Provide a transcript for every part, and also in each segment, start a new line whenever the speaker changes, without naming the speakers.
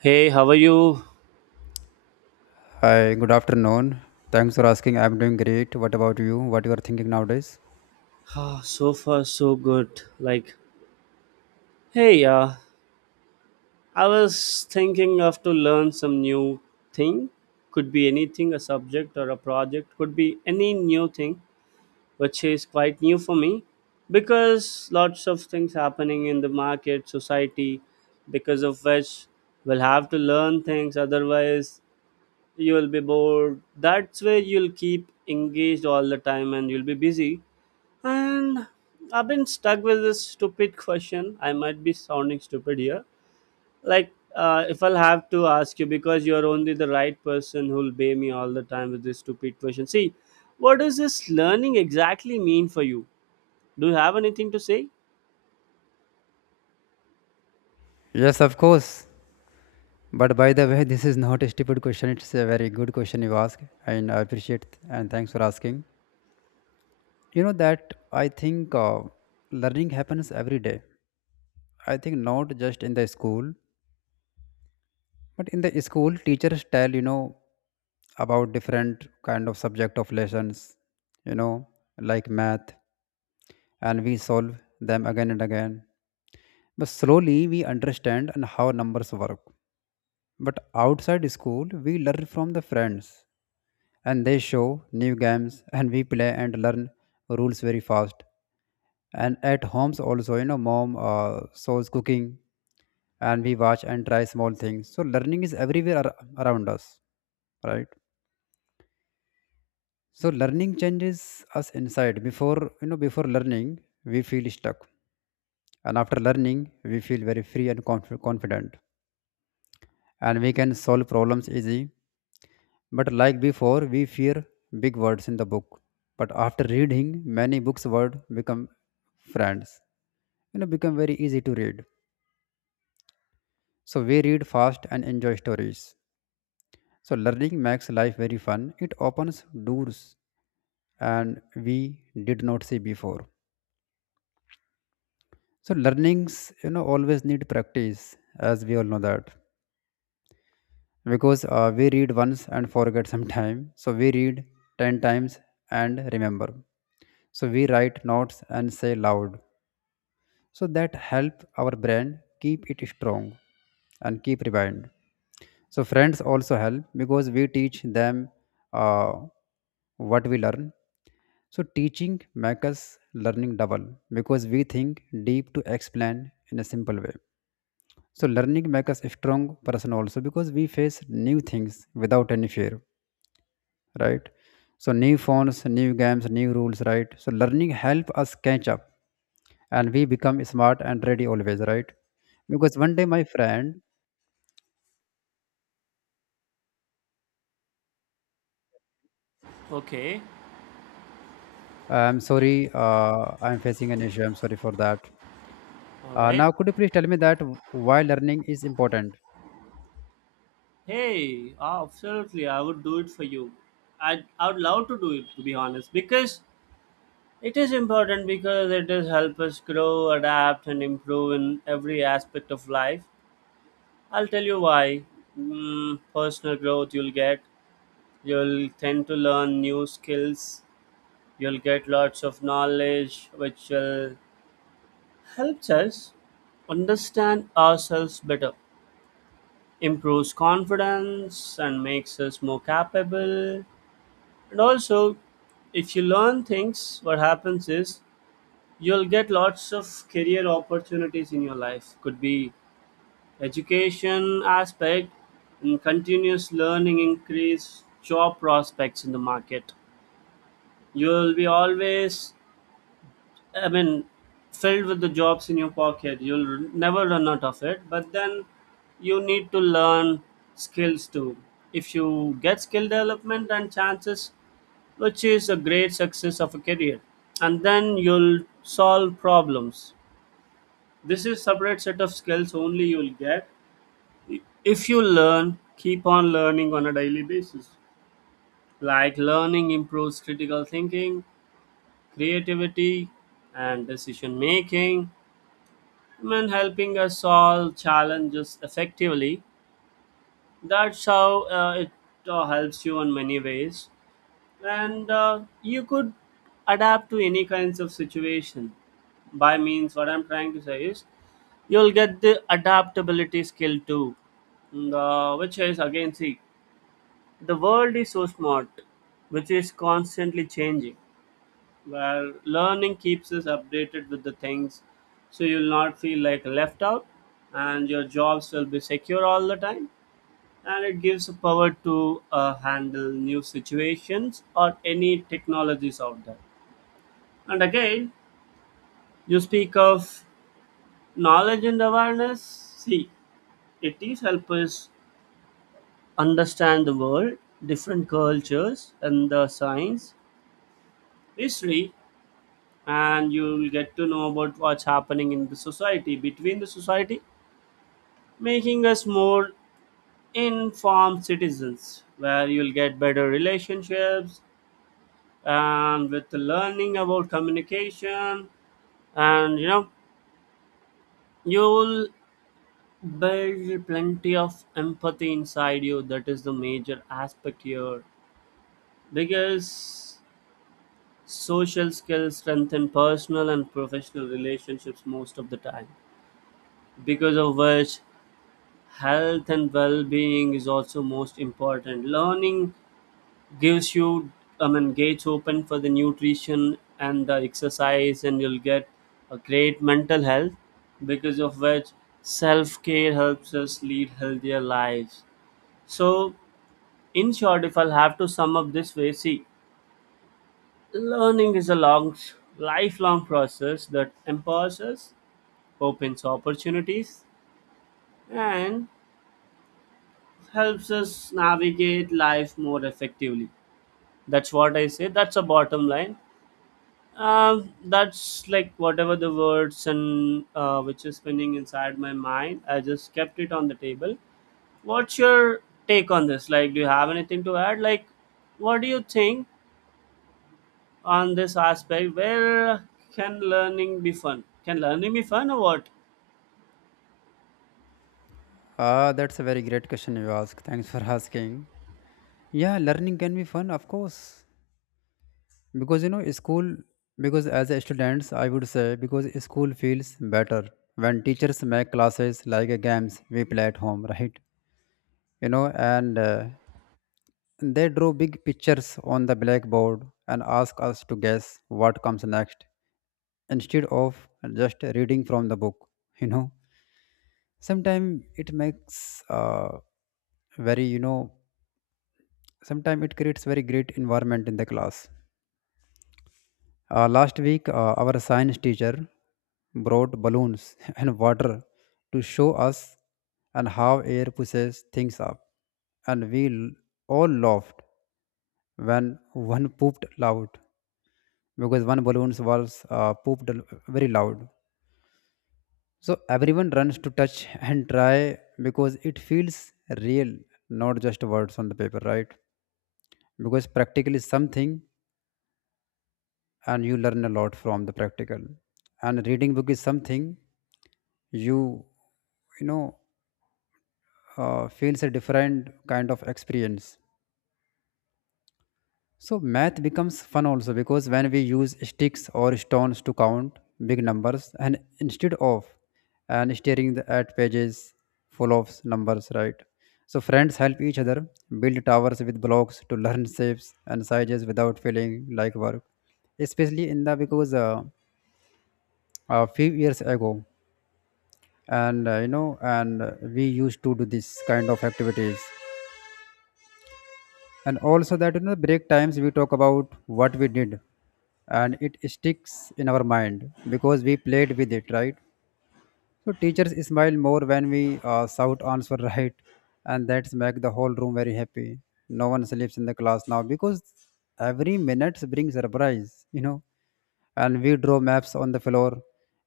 Hey, how are you?
Hi, good afternoon. Thanks for asking. I'm doing great. What about you? What you are thinking nowadays?
Ah, so far, so good. Like, hey, I was thinking of to learn some new thing. Could be anything, a subject or a project. Could be any new thing, which is quite new for me, because lots of things happening in the market, society, because of which we'll have to learn things. Otherwise, you will be bored. That's where you'll keep engaged all the time, and you'll be busy. And I've been stuck with this stupid question. I might be sounding stupid here. Like, if I'll have to ask you, because you're only the right person who'll pay me all the time with this stupid question. See, what does this learning exactly mean for you? Do you have anything to say?
Yes, of course. But by the way, this is not a stupid question. It's a very good question you ask, and I appreciate it. And thanks for asking. You know that I think learning happens every day. I think not just in the school, but in the school, teachers tell about different kind of subject of lessons. You know, like math, and we solve them again and again. But slowly we understand and how numbers work. But outside school, we learn from the friends and they show new games and we play and learn rules very fast. And at homes also, mom shows cooking and we watch and try small things. So learning is everywhere around us, right? So learning changes us inside. Before learning, we feel stuck, and after learning, we feel very free and confident, and we can solve problems easy. But like before, we fear big words in the book. But after reading many books, word become friends. Become very easy to read. So we read fast and enjoy stories. So learning makes life very fun. It opens doors and we did not see before. So learnings, always need practice, as we all know that. Because we read once and forget sometime. So we read 10 times and remember. So we write notes and say loud, so that help our brand keep it strong and keep rewind. So friends also help because we teach them uh, what we learn. So teaching makes us learning double, because we think deep to explain in a simple way. So learning makes us a strong person also, because we face new things without any fear, right? So new phones, new games, new rules, right? So learning help us catch up, and we become smart and ready always, right? Because one day, my friend,
Okay,
I'm sorry, I'm facing an issue. I'm sorry for that.
all right.
Now could you please tell me that why learning is important?
Hey, absolutely, I would do it for you. I would love to do it, to be honest, because it is important because it does help us grow, adapt, and improve in every aspect of life. I'll tell you why. Personal growth you'll get. You'll tend to learn new skills. You'll get lots of knowledge, which will helps us understand ourselves better, improves confidence, and makes us more capable. And also, if you learn things, what happens is you'll get lots of career opportunities in your life. Could be education aspect, and continuous learning increase job prospects in the market. You'll be always, I mean, filled with the jobs in your pocket. You'll r- never run out of it, but then you need to learn skills too. If you get skill development and chances, which is a great success of a career, and then you'll solve problems. This is separate set of skills only you'll get if you learn, keep on learning on a daily basis. Like, learning improves critical thinking, creativity, and decision making. I mean, helping us solve challenges effectively. That's how it helps you in many ways. And you could adapt to any kinds of situation. By means, what I'm trying to say is, you'll get the adaptability skill too. And, which is again see. The world is so smart, which is constantly changing, where learning keeps us updated with the things, so you'll not feel like left out, and your jobs will be secure all the time. And it gives the power to handle new situations or any technologies out there. And again, you speak of knowledge and awareness. See, it is help us understand the world, different cultures, and the science, history, and you'll get to know about what's happening in the society, between the society, making us more informed citizens, where you'll get better relationships and with learning about communication, and you know, you'll build plenty of empathy inside you. That is the major aspect here, because social skills strengthen personal and professional relationships most of the time. Because of which, health and well-being is also most important. Learning gives you, I mean, gates open for the nutrition and the exercise, and you'll get a great mental health, because of which self-care helps us lead healthier lives. So in short, if I'll have to sum up this way, see, learning is a long lifelong process that empowers us, opens opportunities, and helps us navigate life more effectively. That's what I say. That's a bottom line. That's like whatever the words, and which is spinning inside my mind. I just kept it on the table. What's your take on this? Like, do you have anything to add? Like, what do you think on this aspect? Where can learning be fun? Can learning be fun or what?
Ah, that's a very great question you ask. Thanks for asking. Yeah, learning can be fun, of course. Because school, because as a students, I would say, because school feels better when teachers make classes like a games we play at home, right? you know and they draw big pictures on the blackboard and ask us to guess what comes next, instead of just reading from the book. you know Sometimes it makes very, sometimes it creates very great environment in the class. Last week, our science teacher brought balloons and water to show us and how air pushes things up, and we all laughed when one pooped loud, because one balloon was pooped very loud. So everyone runs to touch and try because it feels real, not just words on the paper, right? Because practically something, and you learn a lot from the practical. And reading book is something you you know feels a different kind of experience. So math becomes fun also because when we use sticks or stones to count big numbers, and instead of and staring at pages full of numbers, right? So friends help each other build towers with blocks to learn shapes and sizes without feeling like work, especially in the, because a few years ago, and we used to do this kind of activities. And also that break times we talk about what we did, and it sticks in our mind because we played with it, right? So teachers smile more when we shout answer, right? And that's make the whole room very happy. No one sleeps in the class now, because every minute brings surprise, you know. And we draw maps on the floor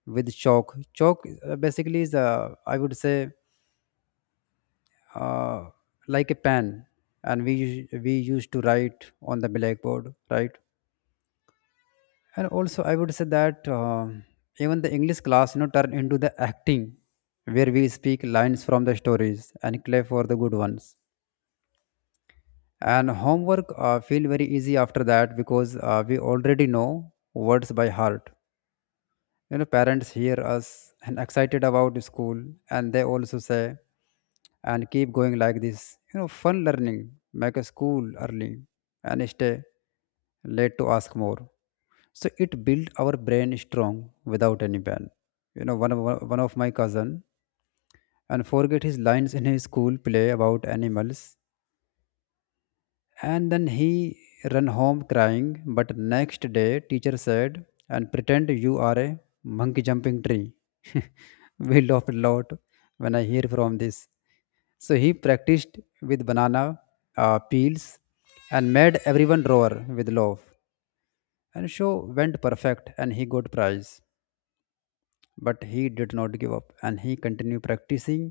with chalk. Chalk basically is, I would say, uh, like a pen, and we we used to write on the blackboard, right? And also I would say that even the english class turned into the acting, where we speak lines from the stories and play for the good ones. And homework feel very easy after that, because we already know words by heart. You know, parents hear us and excited about school, and they also say and keep going like this. You know, fun learning make a school early and stay late to ask more. So it built our brain strong without any pain. You know, one of my cousin and forget his lines in his school play about animals, and then he ran home crying. But next day teacher said and pretend you are a monkey jumping tree. We laughed a lot when I hear from this. So he practiced with banana peels and made everyone roar with love, and show went perfect and he got prize. But he did not give up and he continued practicing,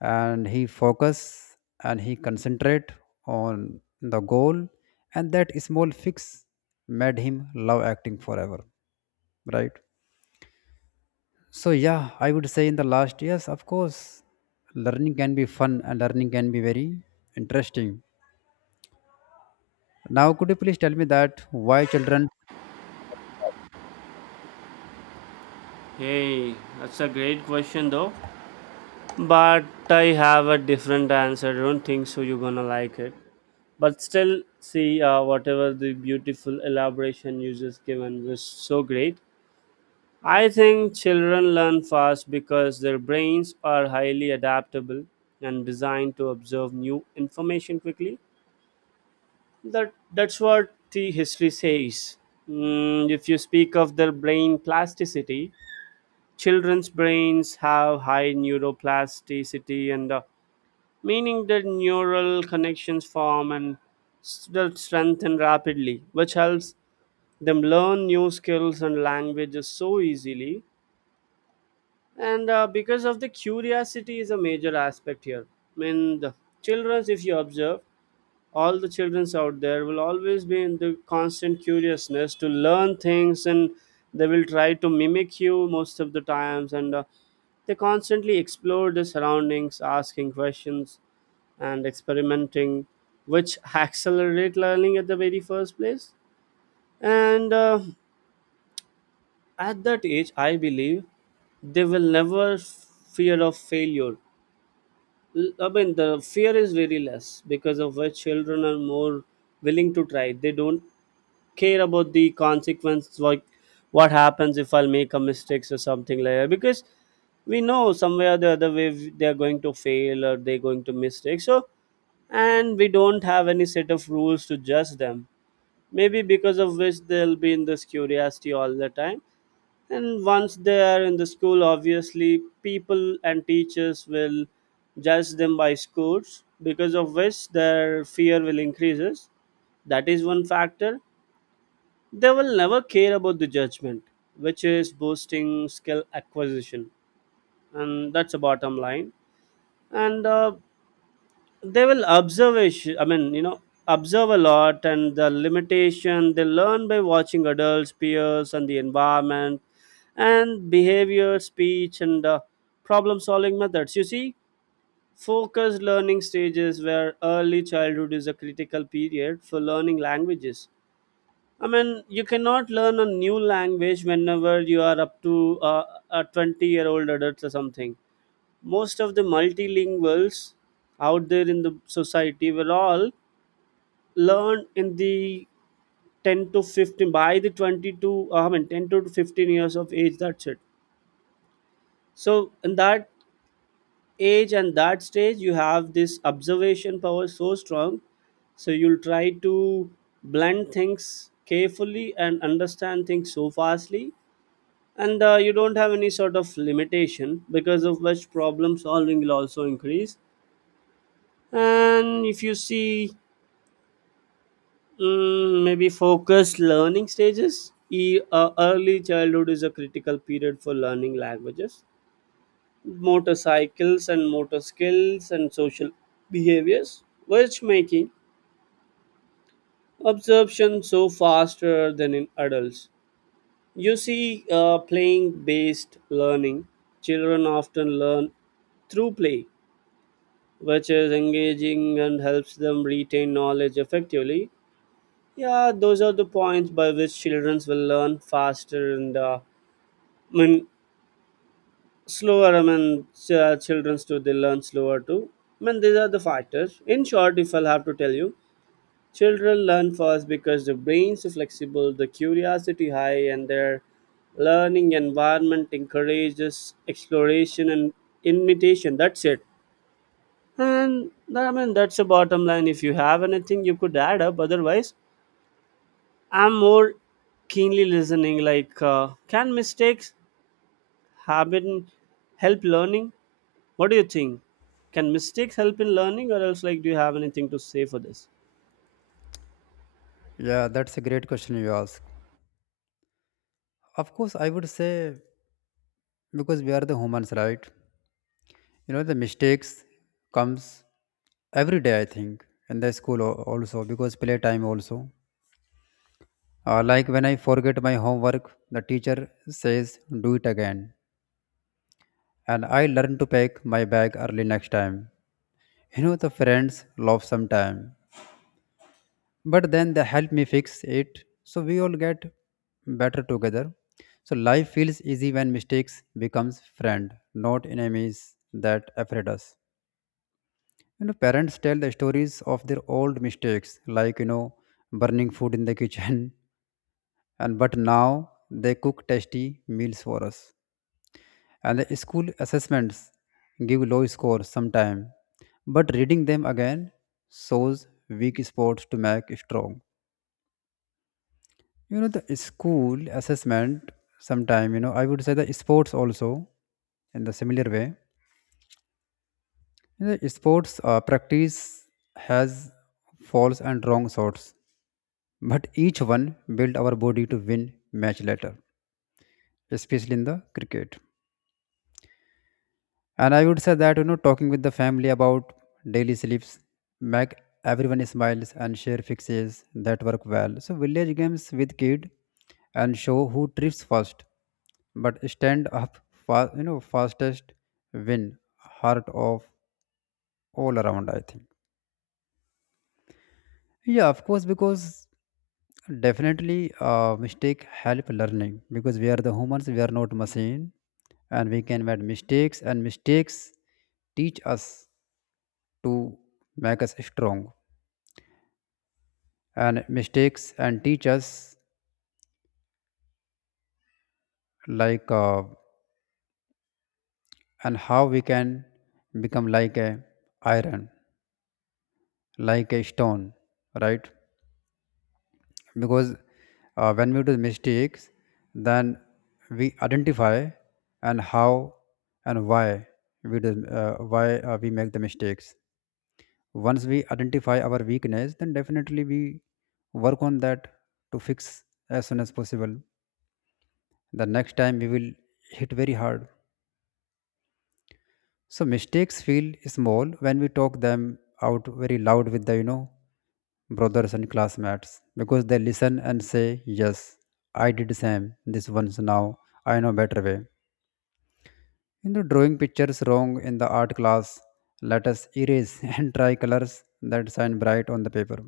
and he focus and he concentrate on the goal, and that small fix made him love acting forever, right? So yeah, I would say in the last years, of course, learning can be fun and learning can be very interesting. Now could you please tell me that why children?
Hey, that's a great question though. But I have a different answer. I don't think so. You're gonna like it. But still see, whatever the beautiful elaboration you just given was so great. I think children learn fast because their brains are highly adaptable and designed to absorb new information quickly. That's what the history says. If you speak of their brain plasticity, children's brains have high neuroplasticity, and meaning that neural connections form and s- strengthen rapidly, which helps them learn new skills and languages so easily. And because of the curiosity is a major aspect here. I mean, the children, if you observe, all the childrens out there will always be in the constant curiousness to learn things, and they will try to mimic you most of the times, and they constantly explore the surroundings, asking questions and experimenting, which accelerate learning at the very first place. And at that age I believe they will never fear of failure. I mean the fear is very less, because of which children are more willing to try. They don't care about the consequence, like what happens if I'll make a mistakes or something like that, because we know somewhere or the other way they're going to fail or they're going to mistake. So, and we don't have any set of rules to judge them, maybe because of which they'll be in this curiosity all the time. And once they are in the school, obviously people and teachers will judge them by scores, because of which their fear will increases. That is one factor. They will never care about the judgment, which is boosting skill acquisition, and that's a bottom line. And they will observe. I mean, you know, observe a lot, and the limitation they learn by watching adults, peers, and the environment, and behavior, speech, and problem-solving methods. You see, focused learning stages where early childhood is a critical period for learning languages. I mean, you cannot learn a new language whenever you are up to a 20-year-old adult or something. Most of the multilinguals out there in the society were all learned in the 10 to 15 by the 20 to, I mean, 10 to 15 years of age. That's it. So in that age and that stage, you have this observation power so strong. So you'll try to blend things carefully and understand things so fastly, and you don't have any sort of limitation, because of which problem solving will also increase. And if you see, maybe focused learning stages, early childhood is a critical period for learning languages, motor cycles and motor skills and social behaviors, which making absorption so faster than in adults. You see, playing based learning, children often learn through play, which is engaging and helps them retain knowledge effectively. Yeah, those are the points by which children will learn faster, and I mean slower. I mean, children too they learn slower too. I mean, these are the factors. In short, if I'll have to tell you, children learn fast because the brains are flexible, the curiosity high, and their learning environment encourages exploration and imitation. That's it. And I mean, that's the bottom line. If you have anything, you could add up. Otherwise, I'm more keenly listening. Like, can mistakes habit help learning? What do you think? Can mistakes help in learning, or else, like, do you have anything to say for this?
Yeah, that's a great question you ask. Of course, I would say, because we are the humans, right? You know, the mistakes comes every day, I think, in the school also, because playtime also. Like, when I forget my homework, the teacher says do it again, and I learn to pack my bag early next time. You know, the friends love sometime, but then they help me fix it. So we all get better together. So life feels easy when mistakes becomes friend, not enemies that afraid us. You know, parents tell the stories of their old mistakes, like, burning food in the kitchen, and but now they cook tasty meals for us. And the school assessments give low scores sometime, but reading them again shows weak spots to make strong. You know, the school assessment sometime, I would say the sports also in the similar way. In the sports practice has false and wrong shots. But each one build our body to win match later, especially in the cricket. And I would say that talking with the family about daily sleeps make everyone smiles and share fixes that work well. So village games with kid and show who trips first, but stand up fastest, win heart of all around, I think. Yeah, of course, because definitely, mistake help learning, because we are the humans, we are not machine, and we can make mistakes. And mistakes teach us to make us strong. And mistakes and teach us like, and how we can become like a iron, like a stone, right? Because when we do mistakes, then we identify and how and why we do, why we make the mistakes. Once we identify our weakness, then definitely we work on that to fix as soon as possible. The next time we will hit very hard. So mistakes feel small when we talk them out very loud with the, brothers and classmates, because they listen and say yes, I did same this once, now I know better way. You know, drawing pictures wrong in the art class let us erase and try colors that shine bright on the paper.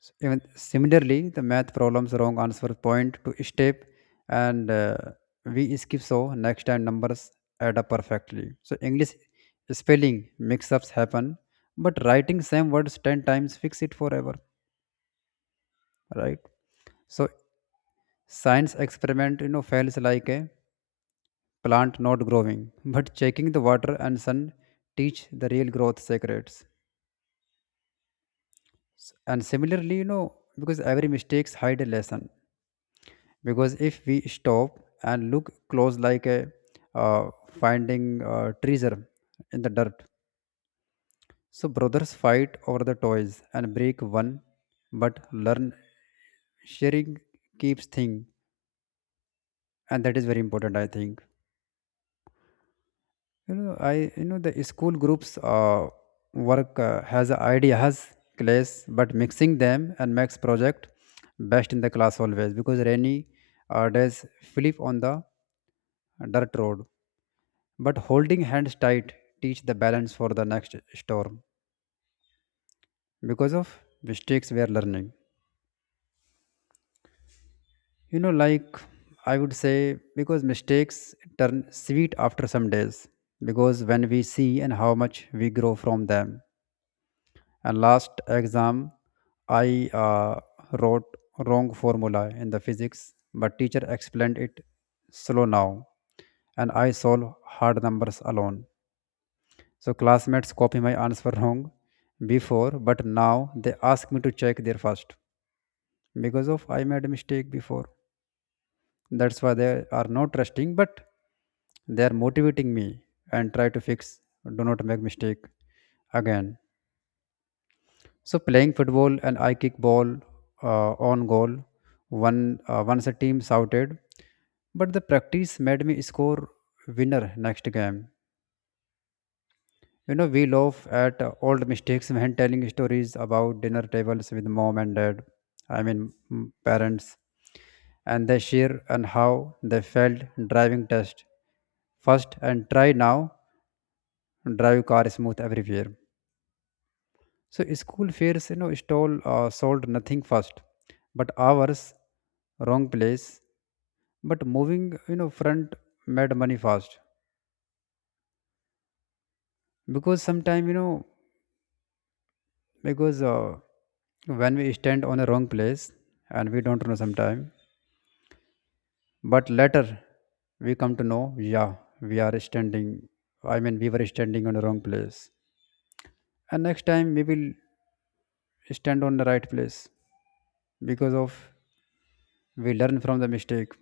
Even similarly, the math problems wrong answer point to step, and we skip, so next time numbers add up perfectly. So english spelling mix-ups happen, but writing same words 10 times fix it forever, right? So science experiment fails like a plant not growing, but checking the water and sun teach the real growth secrets. And similarly, you know, because every mistakes hide a lesson, because if we stop and look close, like a finding treasure in the dirt. So brothers fight over the toys and break one, but learn sharing keeps thing, and that is very important, I think. You know, the school groups work has a idea has class, but mixing them and makes project best in the class always, because rainy days flip on the dirt road. But holding hands tight teach the balance for the next storm, because of mistakes we are learning. You know, like I would say, because mistakes turn sweet after some days, because when we see and how much we grow from them. And last exam, I wrote wrong formula in the physics, but teacher explained it slow now, and I solve hard numbers alone. So classmates copy my answer wrong before, but now they ask me to check their first because of I made a mistake before. That's why they are not trusting, but they are motivating me and try to fix. Do not make mistake again. So playing football and I kick ball on goal. One once a team shouted, but the practice made me score winner next game. You know, we laugh at old mistakes when telling stories about dinner tables with mom and dad, parents, and they share and how they failed driving test first and try now, drive car smooth everywhere. So school fairs, you know, stall sold nothing first, but ours, wrong place. But moving, you know, front made money fast because sometime you know because when we stand on a wrong place and we don't know sometime, but later we come to know, yeah, we are standing, I mean we were standing on the wrong place, and next time we will stand on the right place because of we learn from the mistake.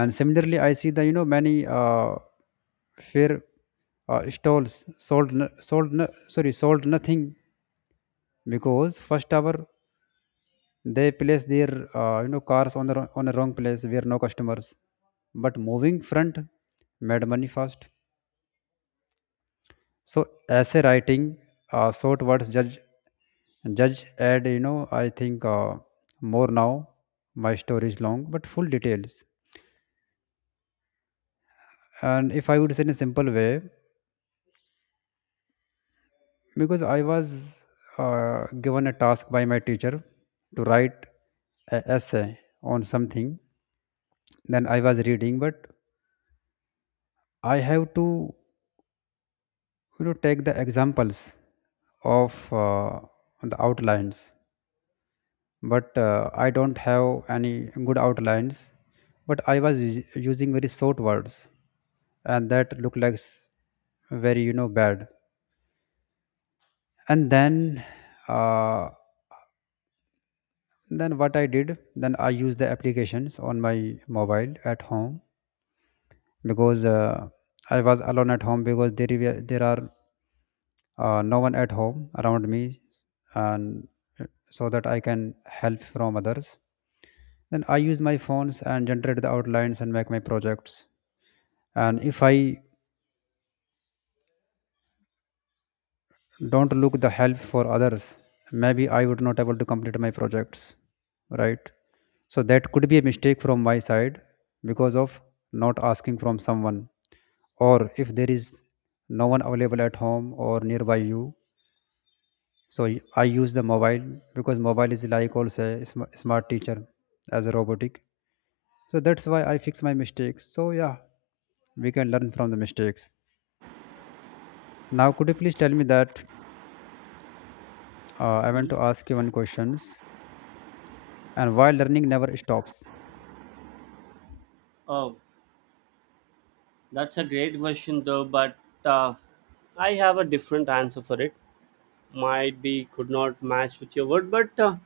And similarly I see the, you know, many fair stalls sold no- sorry sold nothing because first hour they place their you know cars on the on a wrong place where no customers, but moving front made money fast. So essay writing, short words judge judge add, you know, I think more now my story is long but full details. And if I would say in a simple way, because I was given a task by my teacher to write a essay on something, then I was reading, but I have to, you know, take the examples of the outlines, but I don't have any good outlines, but I was using very short words, and that look like very, you know, bad. And then uh, then what I did, then I used the applications on my mobile at home, because I was alone at home because there are no one at home around me. And so that I can help from others, then I use my phones and generate the outlines and make my projects. And if I don't look the help for others, maybe I would not able to complete my projects, right? So that could be a mistake from my side because of not asking from someone, or if there is no one available at home or nearby you. So I use the mobile, because mobile is like also a smart teacher, as a robotic. So that's why I fix my mistakes. So, yeah, we can learn from the mistakes. Now could you please tell me that, I want to ask you one questions, and why learning never stops?
Oh, that's a great question, though. But uh, I have a different answer for it. Might be could not match with your word, but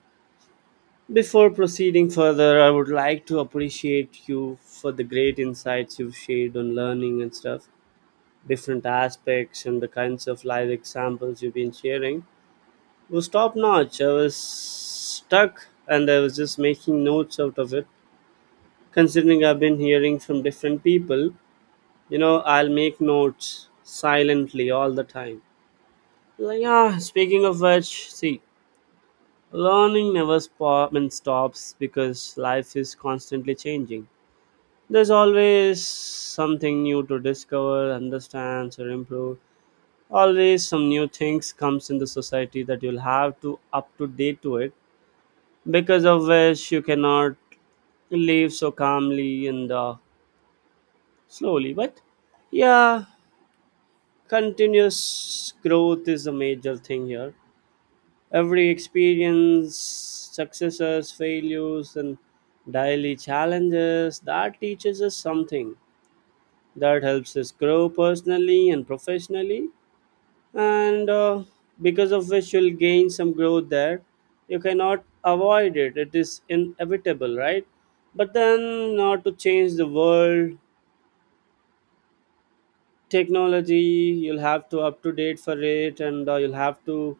before proceeding further, I would like to appreciate you for the great insights you've shared on learning and stuff, different aspects and the kinds of live examples you've been sharing. It was top notch. I was stuck and I was just making notes out of it. Considering I've been hearing from different people, you know, I'll make notes silently all the time. Like, yeah, speaking of which, see, learning never I mean, stops, because life is constantly changing. There's always something new to discover, understand, or improve. Always some new things comes in the society that you'll have to up to date to it, because of which you cannot live so calmly and slowly. But yeah, continuous growth is a major thing here. Every experience, successes, failures, and daily challenges that teaches us something, that helps us grow personally and professionally, and because of which you'll gain some growth there. You cannot avoid it, it is inevitable, right? But then, not to change the world, technology, you'll have to up to date for it, and you'll have to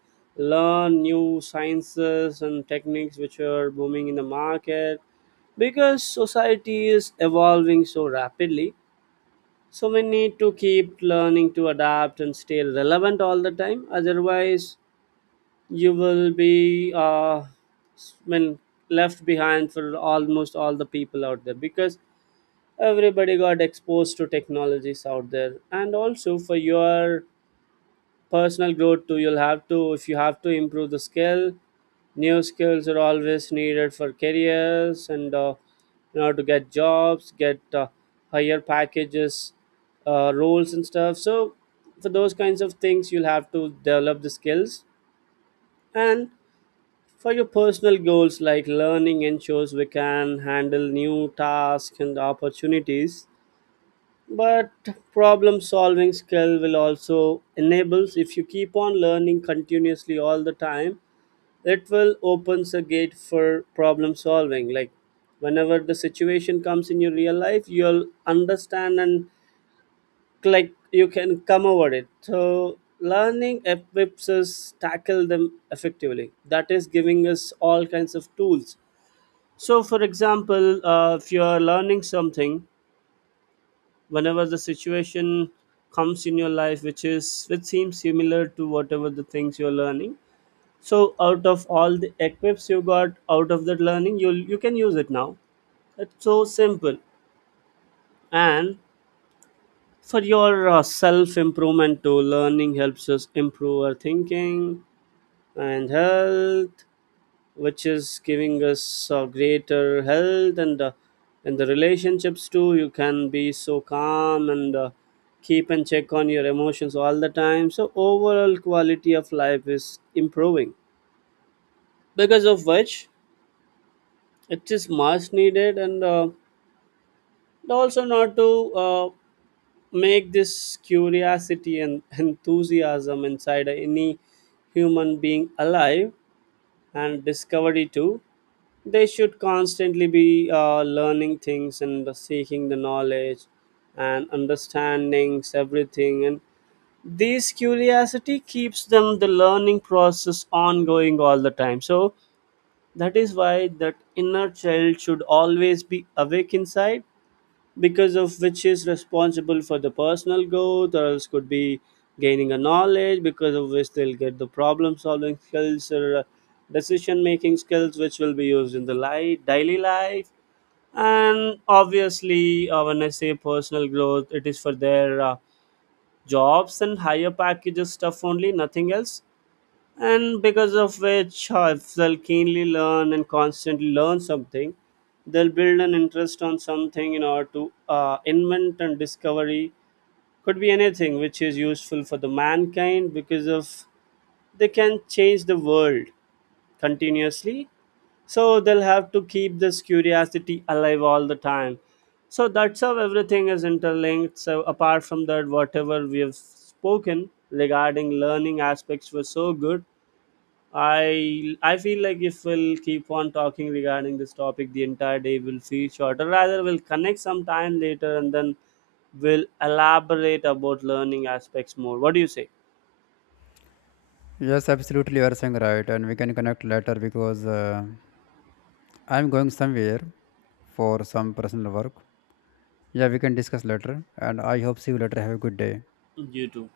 learn new sciences and techniques which are booming in the market, because society is evolving so rapidly. So we need to keep learning to adapt and stay relevant all the time. Otherwise, you will be when left behind for almost all the people out there, because everybody got exposed to technologies out there. And also, for your personal growth too, you'll have to, if you have to improve the skill, new skills are always needed for careers, and in order to get jobs, get higher packages, roles and stuff. So for those kinds of things, you'll have to develop the skills, and for your personal goals, like learning ensures we can handle new tasks and opportunities. But problem solving skill will also enables, if you keep on learning continuously all the time, it will opens a gate for problem solving. Like whenever the situation comes in your real life, you'll understand, and like you can come over it. So learning equips us tackle them effectively, that is giving us all kinds of tools. So for example, if you are learning something, whenever the situation comes in your life, which is, which seems similar to whatever the things you're learning, so out of all the equips you got out of that learning, you can use it now. It's so simple. And for your self improvement too, learning helps us improve our thinking and health, which is giving us greater health, and in the relationships too, you can be so calm and keep and check on your emotions all the time, so overall quality of life is improving, because of which it is much needed. And also not to make this curiosity and enthusiasm inside any human being alive, and discovery too. They should constantly be learning things and seeking the knowledge and understandings everything. And this curiosity keeps them the learning process ongoing all the time. So that is why that inner child should always be awake inside, because of which is responsible for the personal growth, or else could be gaining a knowledge, because of which they'll get the problem solving skills, or decision making skills, which will be used in the life daily life. And obviously, when I say personal growth, it is for their jobs and higher packages stuff only, nothing else. And because of which, if they'll keenly learn and constantly learn something, they'll build an interest on something in order to invent and discovery. Could be anything which is useful for the mankind, because of they can change the world continuously. So they'll have to keep this curiosity alive all the time. So that's how everything is interlinked. So apart from that, whatever we have spoken regarding learning aspects were so good. I feel like if we'll keep on talking regarding this topic, the entire day will feel shorter. Rather, we'll connect some time later, and then we'll elaborate about learning aspects more. What do you say?
Yes, absolutely, you are saying right, and we can connect later because I'm going somewhere for some personal work. Yeah, we can discuss later, and I hope see you later. Have a good day.
You too.